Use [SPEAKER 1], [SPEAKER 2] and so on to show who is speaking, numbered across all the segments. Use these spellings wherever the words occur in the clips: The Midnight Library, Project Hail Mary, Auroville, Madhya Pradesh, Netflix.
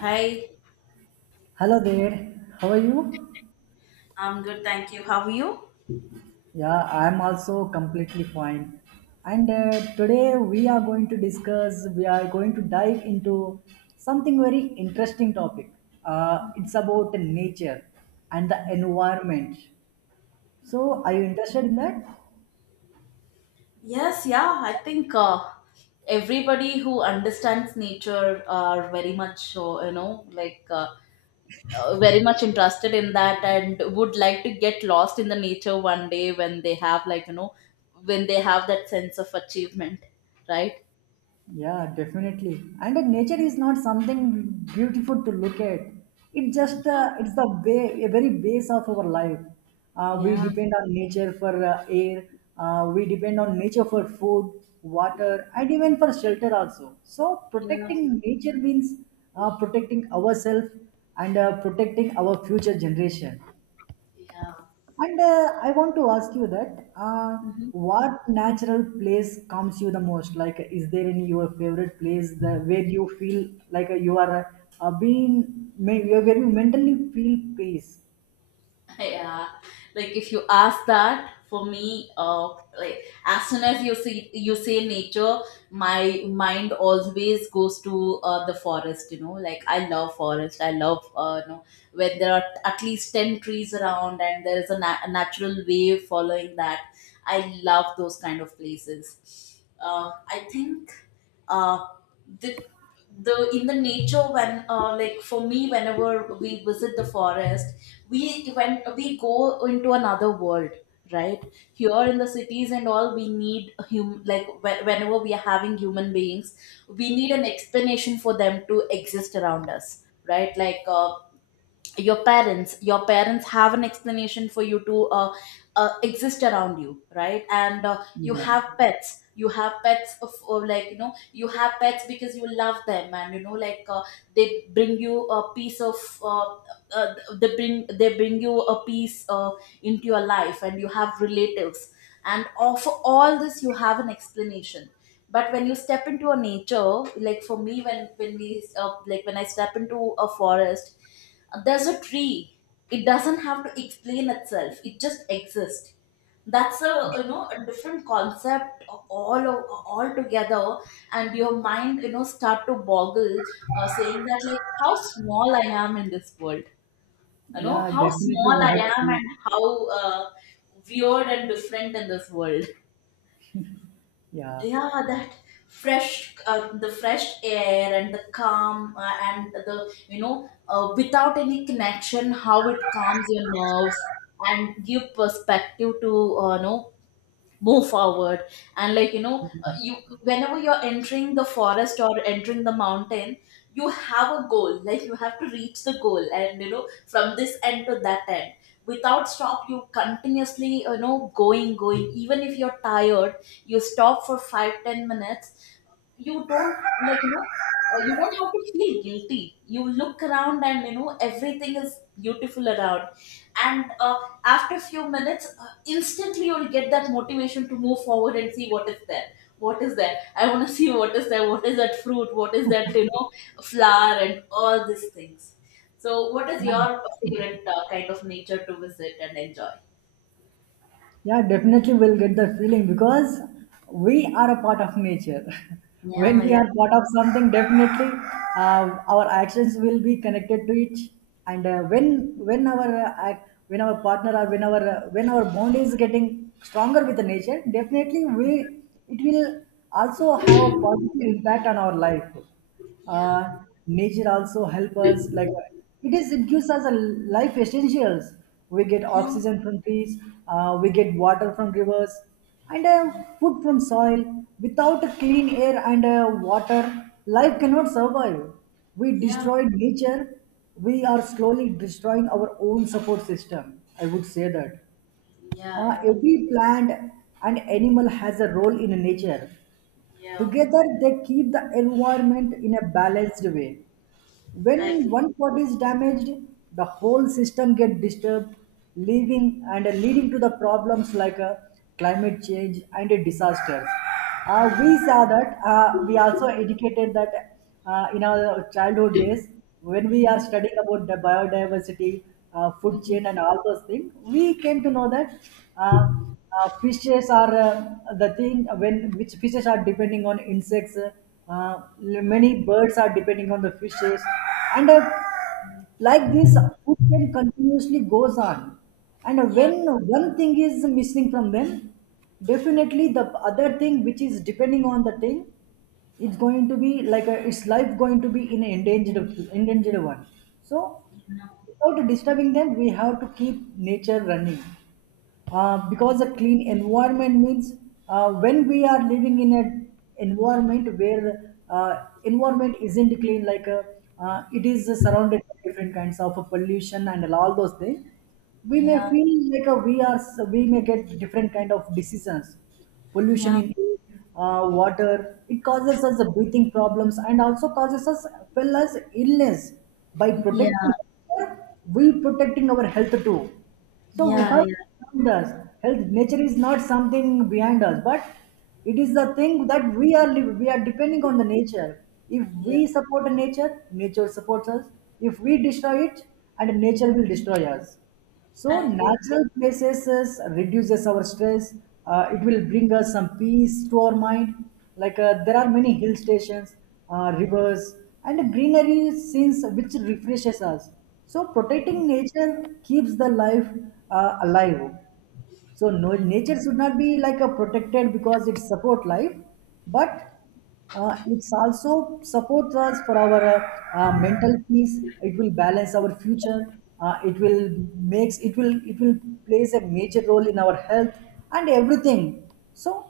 [SPEAKER 1] Hi,
[SPEAKER 2] Hello there, how are you?
[SPEAKER 1] I'm good, thank you. How are you?
[SPEAKER 2] Yeah, I'm also completely fine. And today we are going to discuss, we are going to dive into something very interesting topic. It's about nature and the environment. So, are you interested in that?
[SPEAKER 1] Yes, yeah, I think everybody who understands nature are very much, very much interested in that and would like to get lost in the nature one day when they have, when they have that sense of achievement, right?
[SPEAKER 2] Yeah, definitely. And the nature is not something beautiful to look at. It just
[SPEAKER 1] Yeah,
[SPEAKER 2] it's the way a very base of our life. We
[SPEAKER 1] yeah,
[SPEAKER 2] depend on nature for air. We depend on nature for food, water, and even for shelter also. So
[SPEAKER 1] yeah,
[SPEAKER 2] protecting nature means protecting ourselves and protecting our future generation. And I want to ask you that
[SPEAKER 1] yeah.
[SPEAKER 2] what natural place comes you the most? Like, is there any your favorite place that, where you feel like you are where you mentally feel peace?
[SPEAKER 1] Yeah, like if you ask that for me like as soon as you see you say nature, my mind always goes to the forest. You know, like I love forest, I love, when there are at least 10 trees around and there is a natural wave following that. I love those kind of places. I think, uh, the the in the nature, when like for me, whenever we visit the forest, we when we go into another world, right? Here in the cities and all, we need a hum like whenever we are having human beings, we need an explanation for them to exist around us, right? Your parents have an explanation for you to exist around you, right? And
[SPEAKER 2] Yeah,
[SPEAKER 1] you have pets of like, you know, you have pets because you love them. And you know, they bring you a piece of, uh, uh, they bring you a piece, into your life, and you have relatives and all- for all this you have an explanation. But when you step into a nature, like for me, when we like when I step into a forest, there's a tree. It doesn't have to explain itself, it just exists. That's, a you know, a different concept all together and your mind, you know, start to boggle, saying that like how small I am in this world. You know,
[SPEAKER 2] yeah,
[SPEAKER 1] how
[SPEAKER 2] definitely
[SPEAKER 1] small
[SPEAKER 2] we
[SPEAKER 1] I
[SPEAKER 2] have to
[SPEAKER 1] am and
[SPEAKER 2] feel.
[SPEAKER 1] how weird and different in this world.
[SPEAKER 2] Yeah.
[SPEAKER 1] Yeah, that fresh, the fresh air and the calm, and the you know without any connection, how it calms your nerves and give perspective to, move forward. And
[SPEAKER 2] Yeah.
[SPEAKER 1] you, whenever you're entering the forest or entering the mountain, you have a goal, like you have to reach the goal, and you know, from this end to that end, without stop you continuously, you know, going, even if you're tired, you stop for 5, 10 minutes. You don't you don't have to feel guilty. You look around and you know everything is beautiful around. And after a few minutes, instantly you'll get that motivation to move forward and see what is there. What is there? I want to see what is there. What is that fruit? What is that, you know, flower and all these things. So, what is your favorite kind of nature to visit and enjoy?
[SPEAKER 2] Yeah, definitely we'll get that feeling because we are a part of nature. When
[SPEAKER 1] Yeah,
[SPEAKER 2] we
[SPEAKER 1] yeah,
[SPEAKER 2] are part of something, definitely our actions will be connected to it. And when our when our partner or when our bond is getting stronger with the nature, definitely we it will also have a positive impact on our life.
[SPEAKER 1] yeah,
[SPEAKER 2] uh, Nature also help us, like it is it gives us a life essentials. We get
[SPEAKER 1] yeah, yeah,
[SPEAKER 2] oxygen from trees, we get water from rivers, and food from soil. Without a clean air and water, life cannot survive. We
[SPEAKER 1] yeah,
[SPEAKER 2] destroy nature, we are slowly destroying our own support system, I would say that.
[SPEAKER 1] yeah, yeah.
[SPEAKER 2] Every plant and animal has a role in nature.
[SPEAKER 1] Yeah.
[SPEAKER 2] Together, they keep the environment in a balanced way.
[SPEAKER 1] I
[SPEAKER 2] When
[SPEAKER 1] agree.
[SPEAKER 2] one part is damaged, the whole system gets disturbed, leaving and leading to the problems like climate change and disasters. We saw that we also educated that in our childhood days when we are studying about the biodiversity, food
[SPEAKER 1] Mhm.
[SPEAKER 2] chain, and all those things. We came to know that. Uh, Fishes are the thing when which fishes are depending on insects, uh, many birds are depending on the fishes and like this, food chain continuously goes on. And when
[SPEAKER 1] Yeah,
[SPEAKER 2] one thing is missing from them, definitely the other thing which is depending on the thing, it's going to be like a, its life going to be in an endangered one. So
[SPEAKER 1] yeah.
[SPEAKER 2] without disturbing them, we have to keep nature running. Because a clean environment means when we are living in an environment where environment isn't clean, like it is surrounded by different kinds of pollution and all those things, we may
[SPEAKER 1] Yeah,
[SPEAKER 2] feel like we are, we may get different kind of diseases. Pollution
[SPEAKER 1] yeah,
[SPEAKER 2] in air, water, it causes us breathing problems and also causes us well as illness. By protecting,
[SPEAKER 1] yeah,
[SPEAKER 2] we protecting our health too. So we
[SPEAKER 1] yeah,
[SPEAKER 2] have
[SPEAKER 1] yeah,
[SPEAKER 2] around us. Health nature is not something behind us, but it is the thing that we are depending on the nature. If
[SPEAKER 1] yeah.
[SPEAKER 2] we support nature, nature supports us. If we destroy it, and nature will destroy us. So
[SPEAKER 1] I agree.
[SPEAKER 2] natural places is- reduces our stress. It will bring us some peace to our mind. Like there are many hill stations, rivers, and greenery scenes which refreshes us. So protecting nature keeps the life alive. So no, nature should not be like a protected because it support life, but it's also supports us for our mental peace. It will balance our future. It will makes, it will, it will plays a major role in our health and everything. So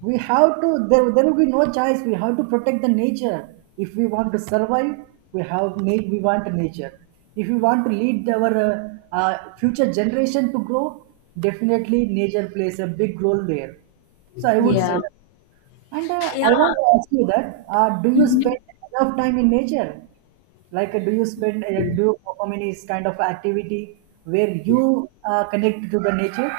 [SPEAKER 2] we have to, there will be no choice, we have to protect the nature. If we want to survive, we have we want nature. If we want to lead our future generation to grow, definitely nature plays a big role there, so I would say
[SPEAKER 1] Yeah,
[SPEAKER 2] that. And
[SPEAKER 1] yeah.
[SPEAKER 2] I want to ask you that do you
[SPEAKER 1] Mhm.
[SPEAKER 2] spend enough time in nature? Like do you spend do you perform any kind of activity where you connect to the nature?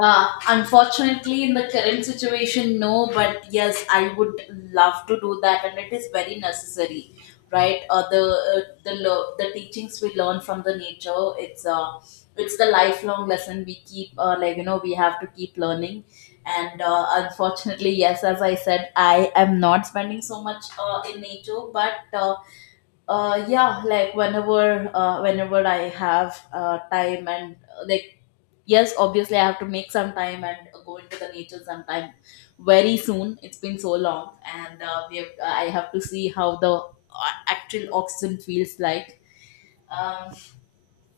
[SPEAKER 1] Unfortunately, in the current situation, no. But yes, I would love to do that, and it is very necessary, right? The teachings we learn from the nature, it's, it's the lifelong lesson we keep. Like you know, we have to keep learning. And unfortunately, yes, as I said, I am not spending so much in nature, but yeah, like whenever I have time and, yes, obviously I have to make some time and go into the nature sometime very soon. It's been so long and I have to see how the actual oxygen feels like. um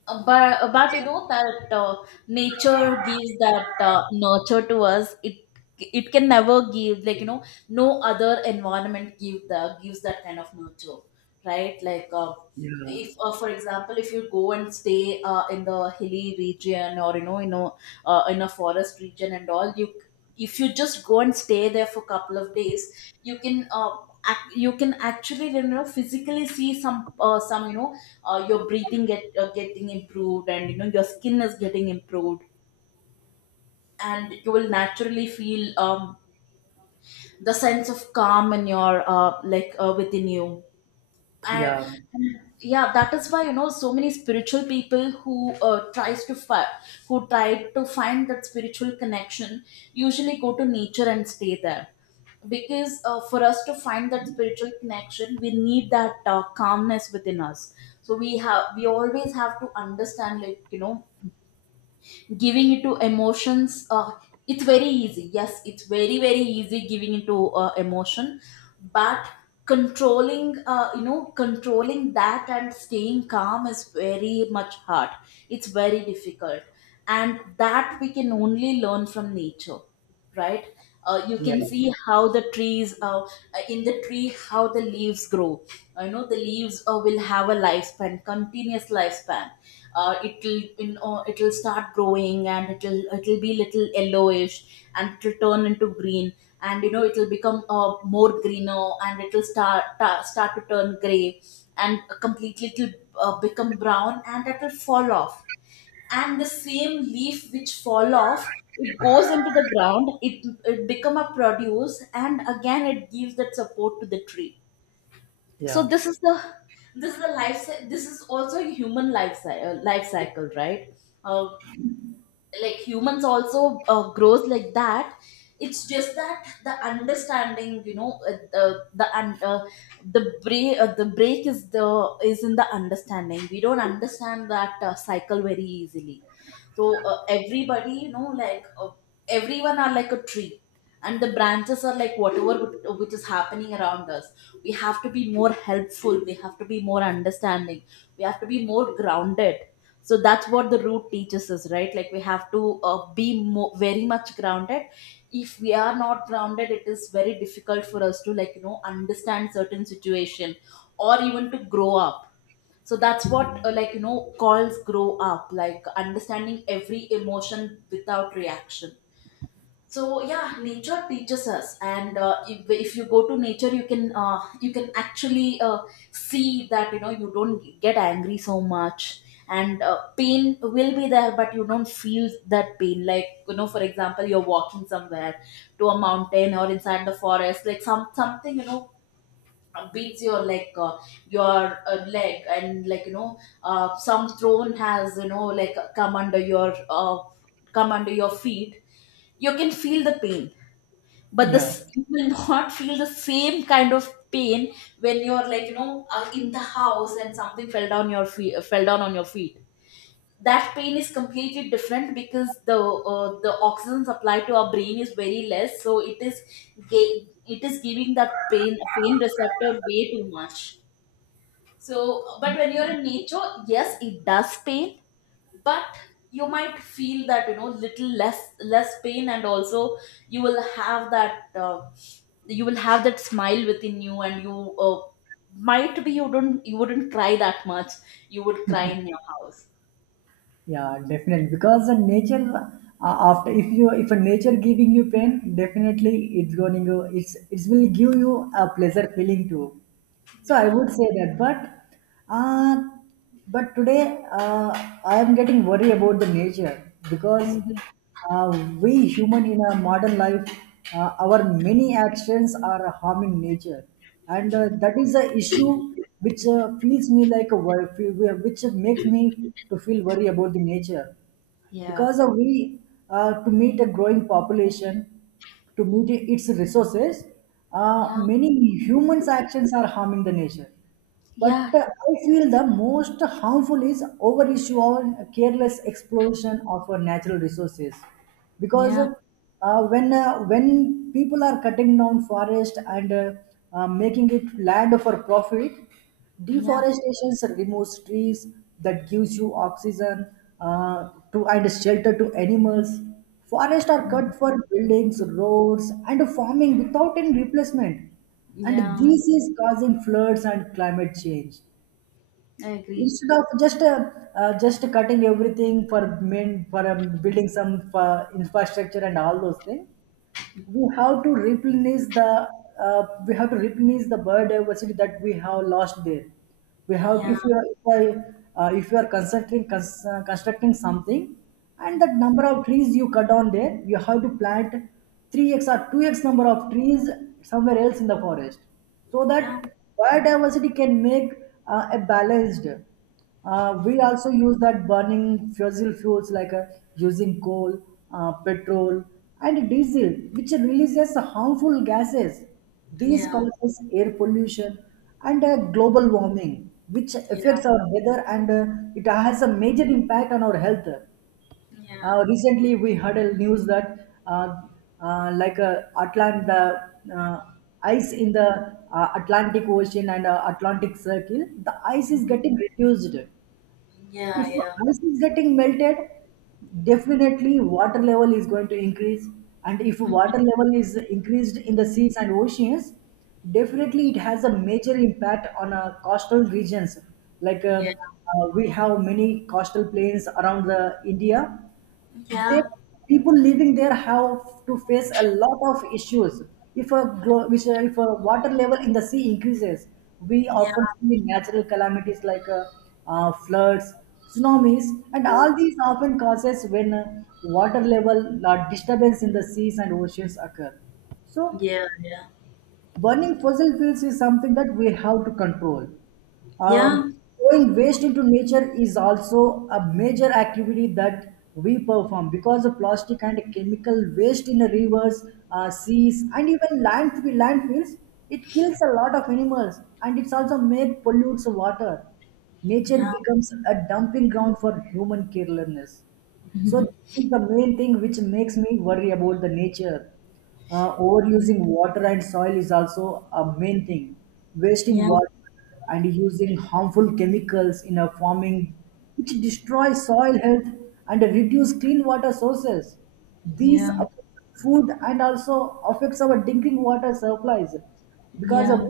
[SPEAKER 1] but you know that nature gives that nurture to us. It can never give, like you know, no other environment give the gives that kind of nurture, right?
[SPEAKER 2] Yeah,
[SPEAKER 1] If for example, if you go and stay in the hilly region, or in a forest region and all, you, if you just go and stay there for a couple of days, you can, you can actually, you know, physically see some, your breathing getting improved, and you know your skin is getting improved, and you will naturally feel, the sense of calm in your, within you. and
[SPEAKER 2] yeah,
[SPEAKER 1] and, yeah, that is why you know so many spiritual people who try to find that spiritual connection, usually go to nature and stay there. Because for us to find that spiritual connection, we need that calmness within us. So we have, we always have to understand, like you know, giving into emotions, it's very easy. Yes, it's very very easy giving into to emotion. But controlling, controlling that and staying calm is very much hard. It's very difficult. And that we can only learn from nature, right? You
[SPEAKER 2] yeah,
[SPEAKER 1] can see how the trees, in the tree, how the leaves grow. You know, the leaves will have a lifespan, continuous lifespan. It'll, you know, it'll start growing, and it'll be little yellowish, and it'll turn into green. And you know it'll become more greener, and it'll start to turn gray, and completely it'll become brown, and that will fall off. And the same leaf which fall off, it goes into the ground, it become a produce, and again it gives that support to the tree. So
[SPEAKER 2] yeah,
[SPEAKER 1] this is the, this is the this is also a human life cycle, right? uh, like humans also grows like that. It's just that the understanding, you know, the break is the, is in the understanding. We don't understand that cycle very easily. So, everybody, you know, everyone are like a tree, and the branches are like whatever which is happening around us. We have to be more helpful. We have to be more understanding. We have to be more grounded. So that's what the root teaches us, right? Like we have to, very much grounded. If we are not grounded, it is very difficult for us to, like you know, understand certain situation, or even to grow up. So that's what, calls grow up, like understanding every emotion without reaction. So yeah, nature teaches us, and if you go to nature, you can, you can actually, see that, you know, you don't get angry so much. And pain will be there, but you don't feel that pain, like you know, for example, you're walking somewhere to a mountain or inside the forest, like some something, you know, beats your leg, and like you know, some throne has, you know, like come under your feet. You can feel the pain, but
[SPEAKER 2] yeah,
[SPEAKER 1] this you will not feel the same kind of pain when you're, like you know, in the house, and something fell down your feet fell down on your feet. That pain is completely different, because the oxygen supply to our brain is very less, so it is it is giving that pain receptor way too much. So but when you're in nature, yes it does pain, but you might feel that, you know, little less pain. And also you will have that, you will have that smile within you, and you, might be you don't, you wouldn't cry that much. You would cry in your house.
[SPEAKER 2] yeah, definitely because the nature, after, if you, if a nature giving you pain, definitely it's going to, it's, it will give you a pleasure feeling too, so I would say that. But uh but today I am getting worried about the nature because
[SPEAKER 1] Yeah.
[SPEAKER 2] Uh, we human in a modern life, our many actions are harming nature, and that is the issue which feels me like a wor- which makes me to feel worry about the nature.
[SPEAKER 1] Yeah,
[SPEAKER 2] Because we to meet a growing population, to meet its resources,
[SPEAKER 1] yeah,
[SPEAKER 2] many humans actions are harming the nature. But
[SPEAKER 1] yeah,
[SPEAKER 2] I feel the most harmful is over issue or careless exploration of our natural resources. Because
[SPEAKER 1] yeah,
[SPEAKER 2] when people are cutting down forest and making it land for profit.
[SPEAKER 1] yeah,
[SPEAKER 2] Deforestation removes trees that gives you oxygen to and shelter to animals. Forests are
[SPEAKER 1] mm,
[SPEAKER 2] cut for buildings, roads, and farming without any replacement. And
[SPEAKER 1] yeah.
[SPEAKER 2] this is causing floods and climate change.
[SPEAKER 1] I agree.
[SPEAKER 2] Instead of just cutting everything for main for building some infrastructure and all those things, we have to replenish the we have to replenish the biodiversity that we have lost there. We have,
[SPEAKER 1] Yeah,
[SPEAKER 2] if you are, if, if you are constructing constructing something, and that number of trees you cut down there, you have to plant 3x or 2x number of trees somewhere else in the forest, so
[SPEAKER 1] yeah,
[SPEAKER 2] that biodiversity can make a balanced. We also use that burning fossil fuels, like using coal, petrol, and diesel, which releases harmful gases. These
[SPEAKER 1] yeah,
[SPEAKER 2] causes air pollution and global warming, which
[SPEAKER 1] yeah,
[SPEAKER 2] affects our weather and it has a major impact on our health.
[SPEAKER 1] yeah,
[SPEAKER 2] Recently, we heard a news that like Atlanta, ice in the Atlantic Ocean and Atlantic Circle, the ice is
[SPEAKER 1] mm,
[SPEAKER 2] getting reduced.
[SPEAKER 1] yeah,
[SPEAKER 2] If
[SPEAKER 1] yeah,
[SPEAKER 2] ice is getting melted, definitely water level is going to increase. And if water level is increased in the seas and oceans, definitely it has a major impact on our coastal regions. Like
[SPEAKER 1] yeah,
[SPEAKER 2] we have many coastal plains around the India, they
[SPEAKER 1] yeah,
[SPEAKER 2] people living there have to face a lot of issues. If a glo- which, if a water level in the sea increases, we
[SPEAKER 1] yeah,
[SPEAKER 2] often see natural calamities like floods, tsunamis, and all these often causes when water level disturbance in the seas and oceans occur.
[SPEAKER 1] yeah, yeah, yeah, yeah, yeah, yeah,
[SPEAKER 2] So
[SPEAKER 1] yeah, yeah, yeah, yeah, yeah,
[SPEAKER 2] burning fossil fuels is something that we have to control. Um,
[SPEAKER 1] yeah,
[SPEAKER 2] Throwing waste into nature is also a major activity that we perform, because of plastic and chemical waste in the rivers, seas, and even landfills. It kills a lot of animals and it's also made pollutes water. Nature
[SPEAKER 1] yeah,
[SPEAKER 2] becomes a dumping ground for human carelessness. So this is the main thing which makes me worry about the nature. Overusing water and soil is also a main thing. Wasting water and using harmful chemicals in our farming, which destroys soil health and reduce clean water sources. These affect food and also affects our drinking water supplies. Because of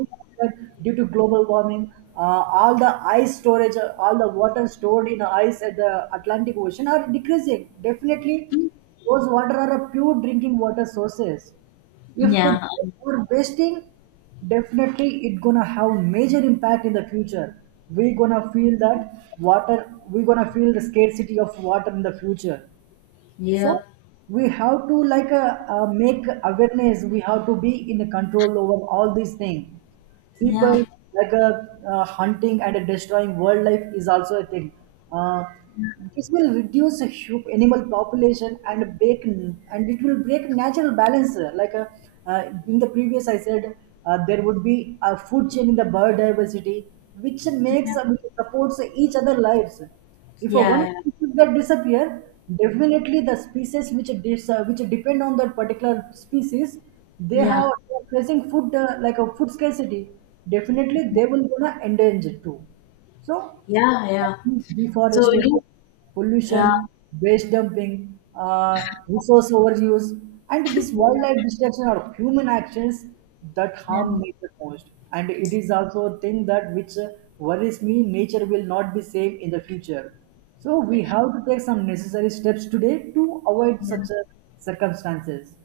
[SPEAKER 2] that, due to global warming, all the ice storage, all the water stored in ice at the Atlantic Ocean are decreasing. Definitely, those water are a pure drinking water sources. If we're wasting, definitely it gonna have major impact in the future. We're gonna feel that water. We're gonna feel the scarcity of water in the future. So we have to like make awareness. We have to be in control over all these things. People like hunting and destroying wildlife is also a thing. Uh, this will reduce animal population and break, and it will break natural balance. Like in the previous, I said there would be a food chain in the biodiversity, which makes which supports each other lives. If a one species that disappear, definitely the species which which depend on that particular species, they
[SPEAKER 1] yeah.
[SPEAKER 2] have they are facing food like a food scarcity. Definitely, they will gonna endanger too. So,
[SPEAKER 1] Yeah. So
[SPEAKER 2] deforestation,
[SPEAKER 1] you know,
[SPEAKER 2] pollution, waste dumping, resource overuse, and this wildlife destruction are human actions that
[SPEAKER 1] yeah,
[SPEAKER 2] harm nature most. And it is also a thing that which worries me. Nature will not be safe in the future. So
[SPEAKER 1] yeah,
[SPEAKER 2] we have to take some necessary steps today to avoid such
[SPEAKER 1] yeah.
[SPEAKER 2] circumstances.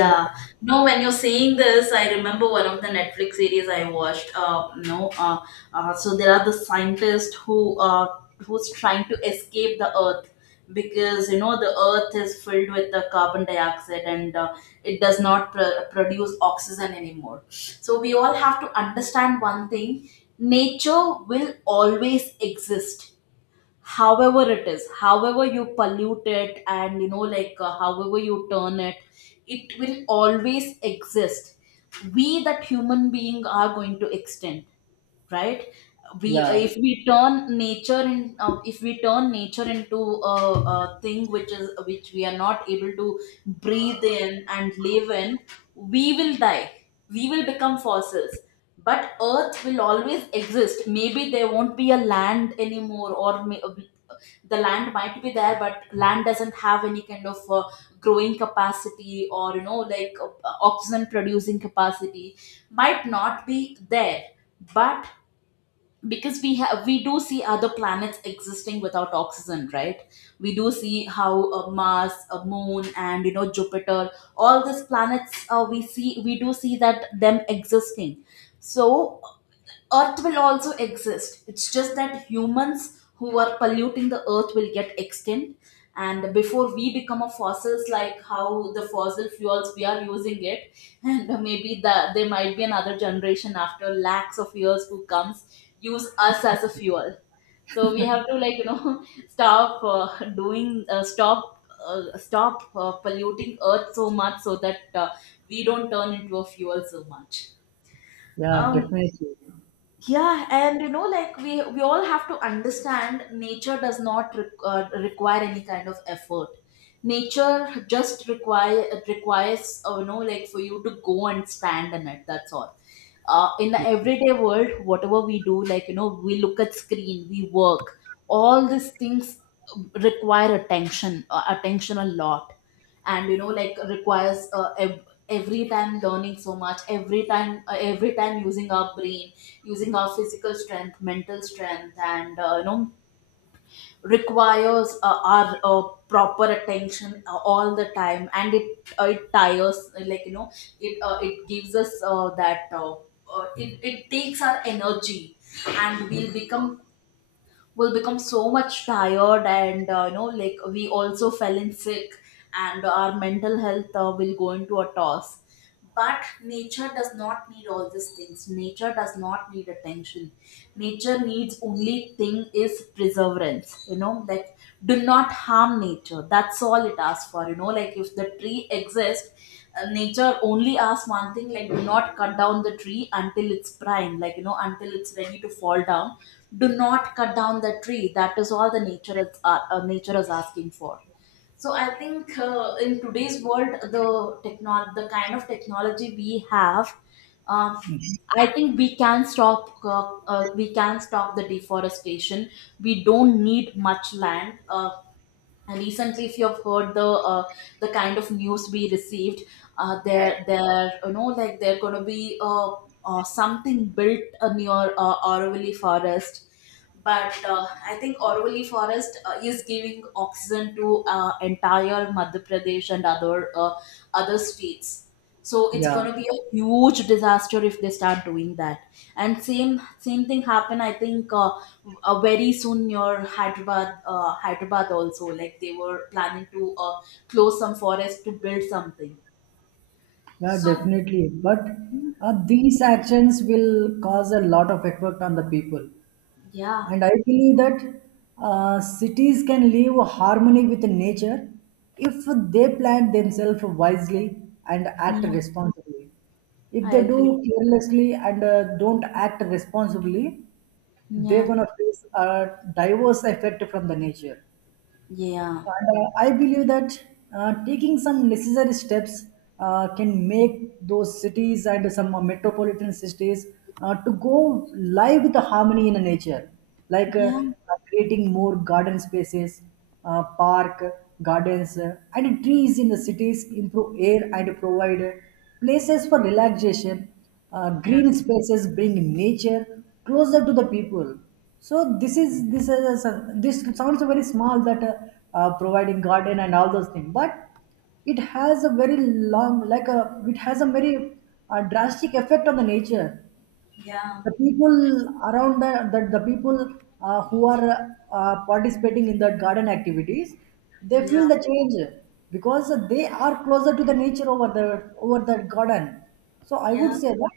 [SPEAKER 2] What?
[SPEAKER 1] No, when you're saying this, I remember one of the Netflix series I watched. No, so there are the scientists who's trying to escape the Earth, because you know, the Earth is filled with the carbon dioxide, and it does not produce oxygen anymore. So we all have to understand one thing: nature will always exist however it is, however you pollute it, and however you turn it, it will always exist. We, that human being, are going to extend, right? We,
[SPEAKER 2] Yeah,
[SPEAKER 1] if we turn nature into a thing which is, which we are not able to breathe in and live in, we will die. We will become fossils. But earth will always exist. Maybe there won't be a land anymore, or the land might be there but land doesn't have any kind of growing capacity, or oxygen producing capacity might not be there. But because we have, we do see other planets existing without oxygen, right? We do see how mars, moon, and jupiter, all these planets, we do see that them existing. So Earth will also exist. It's just that humans who are polluting the earth will get extinct. And before we become a fossils, like how the fossil fuels we are using it, and maybe there might be another generation after lakhs of years who comes use us as a fuel. So we have to, stop doing stop polluting Earth so much so that we don't turn into a fuel so much.
[SPEAKER 2] yeah,
[SPEAKER 1] Um,
[SPEAKER 2] definitely.
[SPEAKER 1] yeah, and you know like we all have to understand, nature does not require any kind of effort. Nature just requires, for you to go and stand in it, that's all. In the everyday world, whatever we do, we look at screen, we work, all these things require attention, attention a lot. And requires every time learning so much, every time using our brain, using our physical strength, mental strength, and requires our, proper attention all the time. And it tires, it gives us it takes our energy. And we'll become, will become so much tired. And we also fell in sick, and our mental health will go into a toss. But nature does not need all these things. Nature does not need attention. Nature needs only thing is perseverance. Do not harm nature, that's all it asks for. If the tree exists, nature only asks one thing: like do not cut down the tree until it's prime, until it's ready to fall down. Do not cut down the tree, that is all the nature is asking for. So I think in today's world, the kind of technology we have, um, I think we can stop the deforestation. We don't need much land. And recently, if you've heard the kind of news we received, there there you know like there going to be something built near Auroville forest. But I think Auroville forest is giving oxygen to entire Madhya Pradesh and other other states. So it's
[SPEAKER 2] Yeah,
[SPEAKER 1] going to be a huge disaster if they start doing that. And same thing happened, I think, very soon near hyderabad, hyderabad also, like they were planning to close some forest to build something.
[SPEAKER 2] yeah,
[SPEAKER 1] So
[SPEAKER 2] definitely. But these actions will cause a lot of effect on the people.
[SPEAKER 1] yeah,
[SPEAKER 2] And I believe that cities can live harmony with nature if they plan themselves wisely and act
[SPEAKER 1] yeah,
[SPEAKER 2] responsibly. If
[SPEAKER 1] I
[SPEAKER 2] they
[SPEAKER 1] agree.
[SPEAKER 2] do carelessly and don't act responsibly, they're
[SPEAKER 1] Yeah,
[SPEAKER 2] going to face a diverse effect from the nature.
[SPEAKER 1] yeah,
[SPEAKER 2] And I believe that taking some necessary steps can make those cities and some metropolitan cities to go live with the harmony in the nature, like
[SPEAKER 1] yeah,
[SPEAKER 2] creating more garden spaces, park, gardens, and trees in the cities improve air and provide places for relaxation.
[SPEAKER 1] yeah,
[SPEAKER 2] Green spaces bring nature closer to the people. So this sounds very small, that providing garden and all those things, but it has a very long like a it has a very drastic effect on the nature,
[SPEAKER 1] yeah,
[SPEAKER 2] the people around the people who are participating in that garden activities, they feel
[SPEAKER 1] yeah,
[SPEAKER 2] the change because they are closer to the nature over the garden. So I would
[SPEAKER 1] yeah,
[SPEAKER 2] say that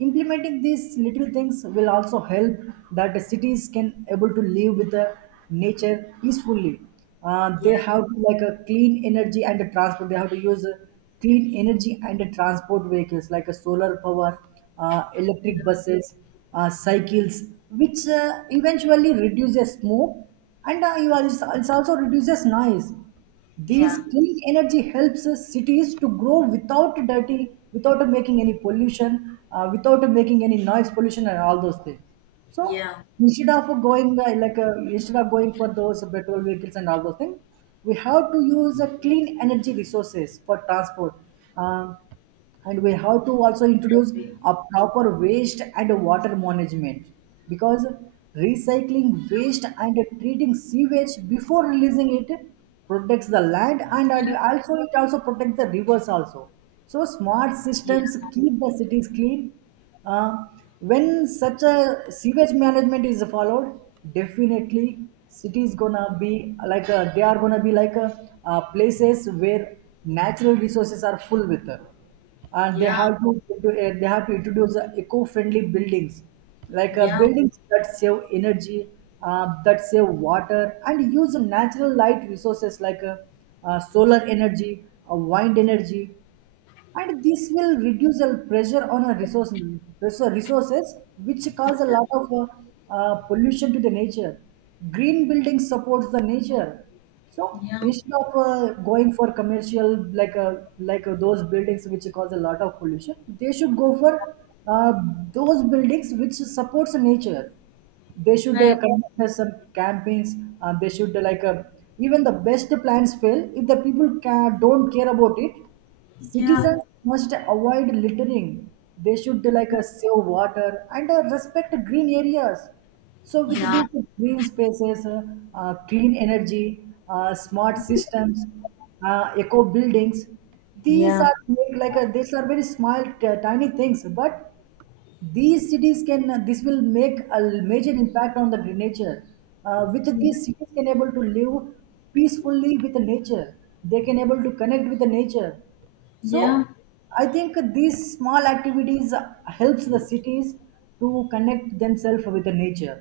[SPEAKER 2] implementing these little things will also help, that the cities can able to live with the nature peacefully.
[SPEAKER 1] yeah,
[SPEAKER 2] They have to, like a clean energy and a transport, they have to use clean energy and a transport vehicles like a solar power,
[SPEAKER 1] yeah,
[SPEAKER 2] electric buses, cycles, which eventually reduces smoke, and it also reduces noise. These
[SPEAKER 1] yeah,
[SPEAKER 2] clean energy helps us cities to grow without dirty, without making any pollution, without making any noise pollution and all those things. So
[SPEAKER 1] yeah.
[SPEAKER 2] instead of going instead of going for those petrol vehicles and all those things, we have to use clean energy resources for transport. Um and we have to also
[SPEAKER 1] I
[SPEAKER 2] introduce
[SPEAKER 1] agree.
[SPEAKER 2] a proper waste and water management, because recycling waste and treating sewage before releasing it protects the land, and
[SPEAKER 1] Yeah,
[SPEAKER 2] also it also protects the rivers also. So smart
[SPEAKER 1] yeah,
[SPEAKER 2] systems keep the cities clean. uh, when such a sewage management is followed, definitely cities gonna be like they are gonna be like places where natural resources are full with. And they
[SPEAKER 1] yeah,
[SPEAKER 2] have to they have to introduce eco-friendly buildings, like
[SPEAKER 1] yeah,
[SPEAKER 2] buildings that save energy, that save water and use natural light resources, like solar energy, wind energy. And this will reduce the pressure on our resources, which cause a lot of pollution to the nature. Green building supports the nature. So
[SPEAKER 1] yeah.
[SPEAKER 2] instead of going for commercial, those buildings which cause a lot of pollution, they should go for uh, those buildings which supports nature. They should
[SPEAKER 1] I-
[SPEAKER 2] conduct us some campaigns, they should like even the best plans fail if the people don't care about it.
[SPEAKER 1] yeah.
[SPEAKER 2] Citizens must avoid littering. They should save water and respect green areas. So with
[SPEAKER 1] Yeah.
[SPEAKER 2] these green spaces, clean energy, smart systems, eco buildings, these
[SPEAKER 1] Yeah.
[SPEAKER 2] are these are very small tiny things, but these cities can, this will make a major impact on the nature. With these, cities can able to live peacefully with the nature, they can able to connect with the nature. So
[SPEAKER 1] Yeah.
[SPEAKER 2] I think these small activities helps the cities to connect themselves with the nature.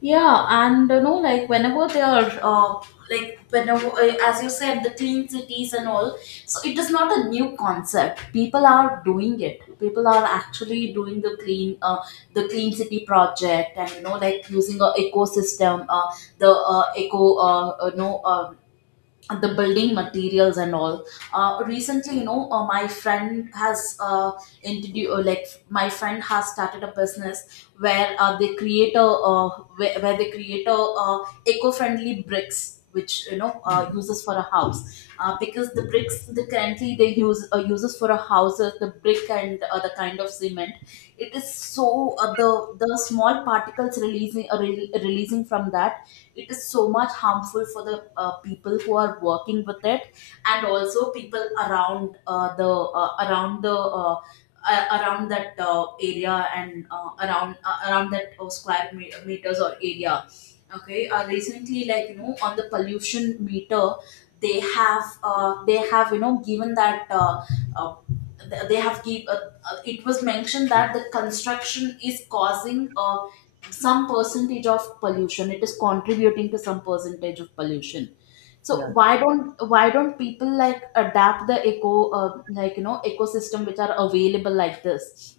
[SPEAKER 1] Yeah. And you know, like whenever they are, whenever, as you said, the clean cities and all, so it is not a new concept. People are doing it. People are actually doing the clean city project, and using a ecosystem, the eco no the building materials and all. Recently, my friend has introduced like my friend has started a business where they create a where they create a eco-friendly bricks which uses for a house. Because the bricks the currently they use, uses for a house, the brick and the kind of cement it is. So uh, the the small particles releasing from that, it is so much harmful for the people who are working with it, and also people around the, uh, around that, area, and around, that meters or area. Okay, recently, on the pollution meter, they have, they have, given that, uh, th- they have give it was mentioned that the construction is causing some percentage of pollution, it is contributing to some percentage of pollution. So
[SPEAKER 2] Yeah.
[SPEAKER 1] why don't people like adapt the ecosystem which are available like this?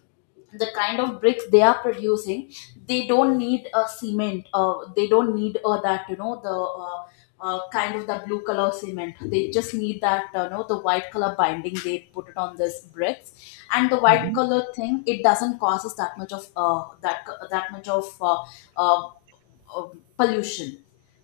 [SPEAKER 1] The kind of bricks they are producing, they don't need a cement, they don't need that you know the kind of the blue color cement. They just need that, the white color binding, they put it on this bricks. And the white
[SPEAKER 2] Mhm.
[SPEAKER 1] color thing, it doesn't causes that much of, that that much of, uh, uh, pollution.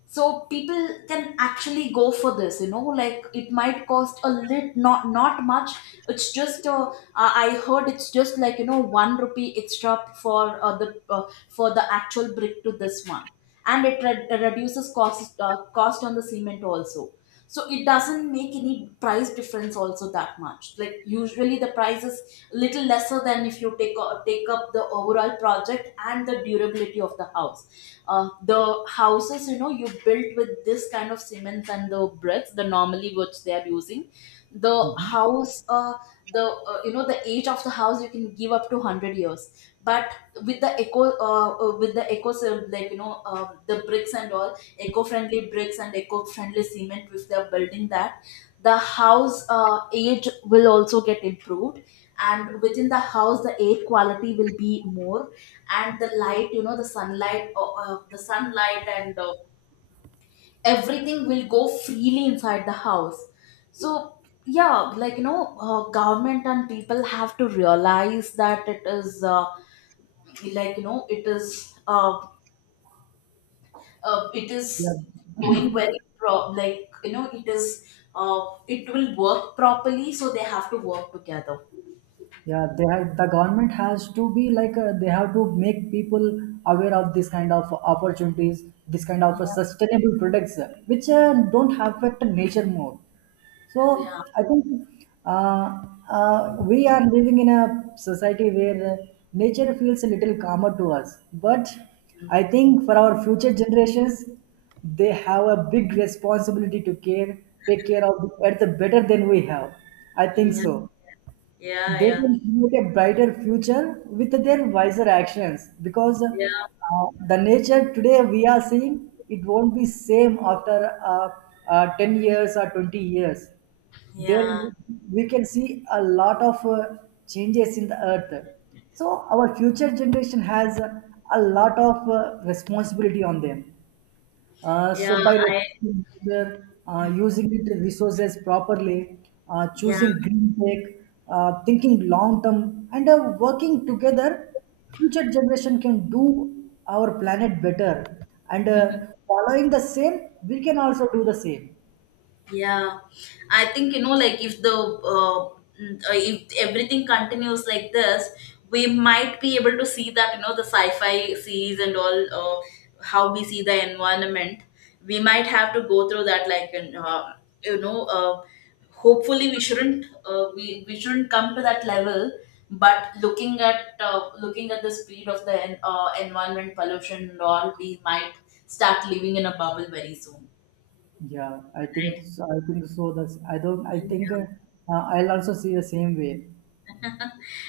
[SPEAKER 1] So people can actually go for this. It might cost a lit, not much. It's just I heard it's just 1 rupee extra for the for the actual brick to this one. And it reduces cost, cost on the cement also. So it doesn't make any price difference also that much. Like, usually the price is little lesser than, if you take take up the overall project, and the durability of the house, the houses, you built with this kind of cements and the bricks, the normally which they are using, the house uh, the age of the house, you can give up to 100 years. But with the eco so, the bricks and all, eco friendly bricks and eco friendly cement, if they are building that, the house age will also get improved. And within the house, the air quality will be more. And the light, the sunlight, the sunlight and everything will go freely inside the house. So yeah, government and people have to realize that it is, it is, it
[SPEAKER 2] Yeah,
[SPEAKER 1] is going very pro- like you know it is, it will work properly, so they have to work together.
[SPEAKER 2] yeah, they have, the government has to be, like they have to make people aware of this kind of opportunities, this kind of
[SPEAKER 1] Yeah,
[SPEAKER 2] sustainable products which don't affect nature more. So
[SPEAKER 1] yeah,
[SPEAKER 2] I think uh, we are living in a society where nature feels a little calmer to us, but I think for our future generations, they have a big responsibility to care, take care of the earth better than we have. I think
[SPEAKER 1] yeah,
[SPEAKER 2] so.
[SPEAKER 1] yeah,
[SPEAKER 2] They
[SPEAKER 1] yeah,
[SPEAKER 2] can create a brighter future with their wiser actions, because
[SPEAKER 1] yeah,
[SPEAKER 2] the nature today we are seeing it won't be same after 10 years or 20 years. There
[SPEAKER 1] yeah,
[SPEAKER 2] we can see a lot of changes in the earth. So our future generation has a lot of responsibility on them. Uh, so
[SPEAKER 1] yeah,
[SPEAKER 2] by
[SPEAKER 1] I,
[SPEAKER 2] respecting user, using it resources properly,
[SPEAKER 1] yeah.
[SPEAKER 2] choosing green tech, thinking long term, and working together, future generation can do our planet better. And following the same, we can also do the same.
[SPEAKER 1] Yeah, I think, if the, if everything continues like this, we might be able to see that, the sci-fi series and all, how we see the environment. We might have to go through that, like you know, uh, hopefully we shouldn't come to that level. But looking at, looking at the speed of the environment pollution and all, we might start living in a bubble very soon,
[SPEAKER 2] Yeah, I think so. I think so. That's, I don't. I think
[SPEAKER 1] right?
[SPEAKER 2] I'll also see the same way.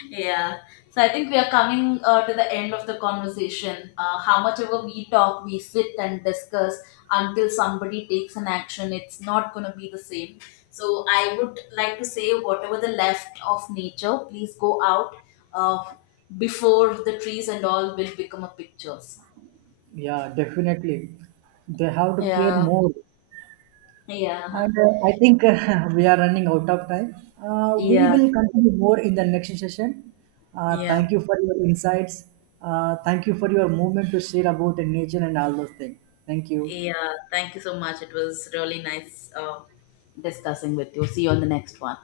[SPEAKER 1] Yeah. So I think we are coming to the end of the conversation. How much ever we talk, we sit and discuss, until somebody takes an action, it's not going to be the same. So I would like to say, whatever the left of nature, please go out, uh, before the trees and all will become a pictures.
[SPEAKER 2] Yeah, definitely. They have to care
[SPEAKER 1] Yeah,
[SPEAKER 2] more.
[SPEAKER 1] yeah,
[SPEAKER 2] And I think we are running out of time. We
[SPEAKER 1] yeah,
[SPEAKER 2] will continue more in the next session.
[SPEAKER 1] yeah.
[SPEAKER 2] Thank you for your insights. Thank you for your movement to share about nature and all those things. Thank you.
[SPEAKER 1] Yeah. Thank you so much. It was really nice discussing with you. See you on the next one.